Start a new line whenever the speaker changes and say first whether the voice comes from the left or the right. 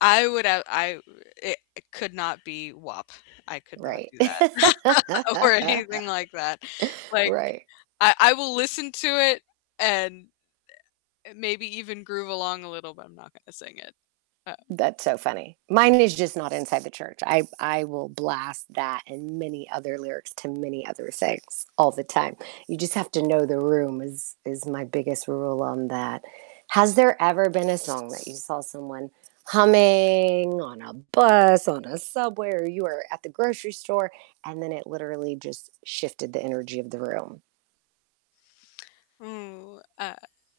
left: I would have I wo it it could not be WAP, I could not
right: Right,
left: do that, or anything like that. Like,
right: right.
left: I I will listen to it and, eh, maybe even groove along a little, but I'm not gonna sing it, um
right: That's so funny, mine is just not inside the church. I I will blast that, and many other lyrics to many other things all the time, you just have to know the room is is my biggest rule on that. Has there ever been a song that you saw someone humming on a bus, on a subway, or you were at the grocery store, and then it literally just shifted the energy of the room?
left: Ooh, uh,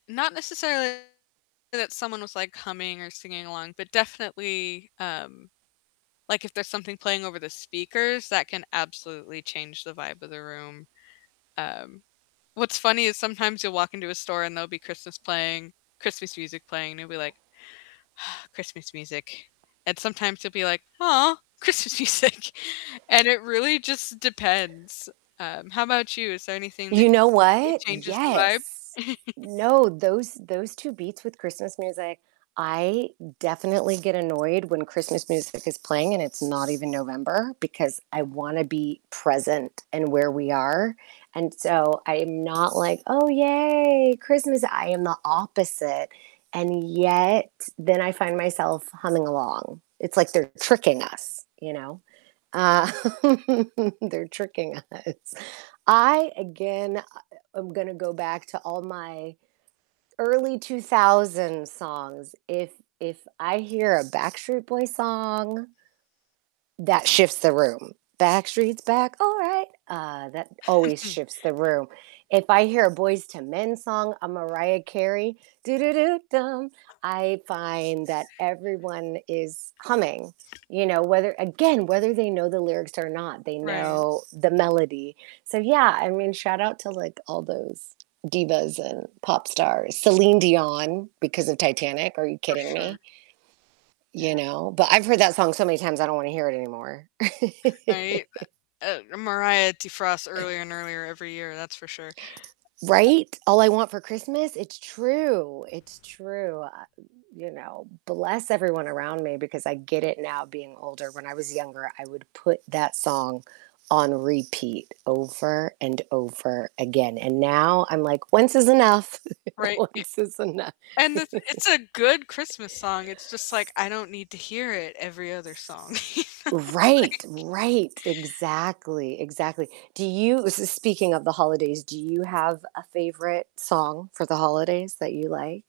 left: not necessarily that someone was, like, humming, or singing along, but definitely, um, like, if there's something playing over the speakers, that can absolutely change the vibe of the room. Um, what's funny is sometimes you'll walk into a store and there'll be Christmas playing Christmas music playing, and you'll be like, "Christmas music," and sometimes you'll be like, "Aw, Christmas music," and it really just depends. Um, how about you? Is there anything that
right: You know
left: instantly
right: what,
left: changes the vibe?
right: yes, no, those those 2 beats with Christmas music, I definitely get annoyed when Christmas music is playing, and it's not even November, because I wanna be present in where we are, and, so, I'm not like, "Oh, yay, Christmas," I am the opposite, and yet, then I find myself humming along, it's like they're tricking us, you know, uh, they're tricking us. I again I um, I'm gonna go back to all my early 2000s songs. If if I hear a Backstreet Boys song that shifts the room. "Backstreet's back, all right." Uh, that always shifts the room, if I hear a Boyz II Men song, a Mariah Carey, "do, do, do, dum," I find that everyone is humming, you know, whether, again, whether they know the lyrics or not, they
left: Right.
right: know the melody, so, yeah, I mean, shout out to, like, all those divas and pop stars, Celine Dion, because of Titanic, are you
left: For
right: kidding
left: sure.
right: me.
left: Yeah.
right: You know, but I've heard that song so many times, I don't wanna hear it anymore.
left: Right, eh uh, Mariah defrosts earlier and earlier every year, that's for sure.
right: Right, all I want for Christmas it's true it's true, wel I you know, bless everyone around me, because I get it now being older. When I was younger, I would put that song on repeat over, and over again, and now I'm like, "Once is enough,
left: Right
right: once is enough."
left: i and the th it's a good Christmas song. It's just like I don't need to hear it every other song, you know,
right: Right,
left: like
right: right, exactly, exactly, do you s s speaking of the holidays, do you have a favorite song for the holidays that you like?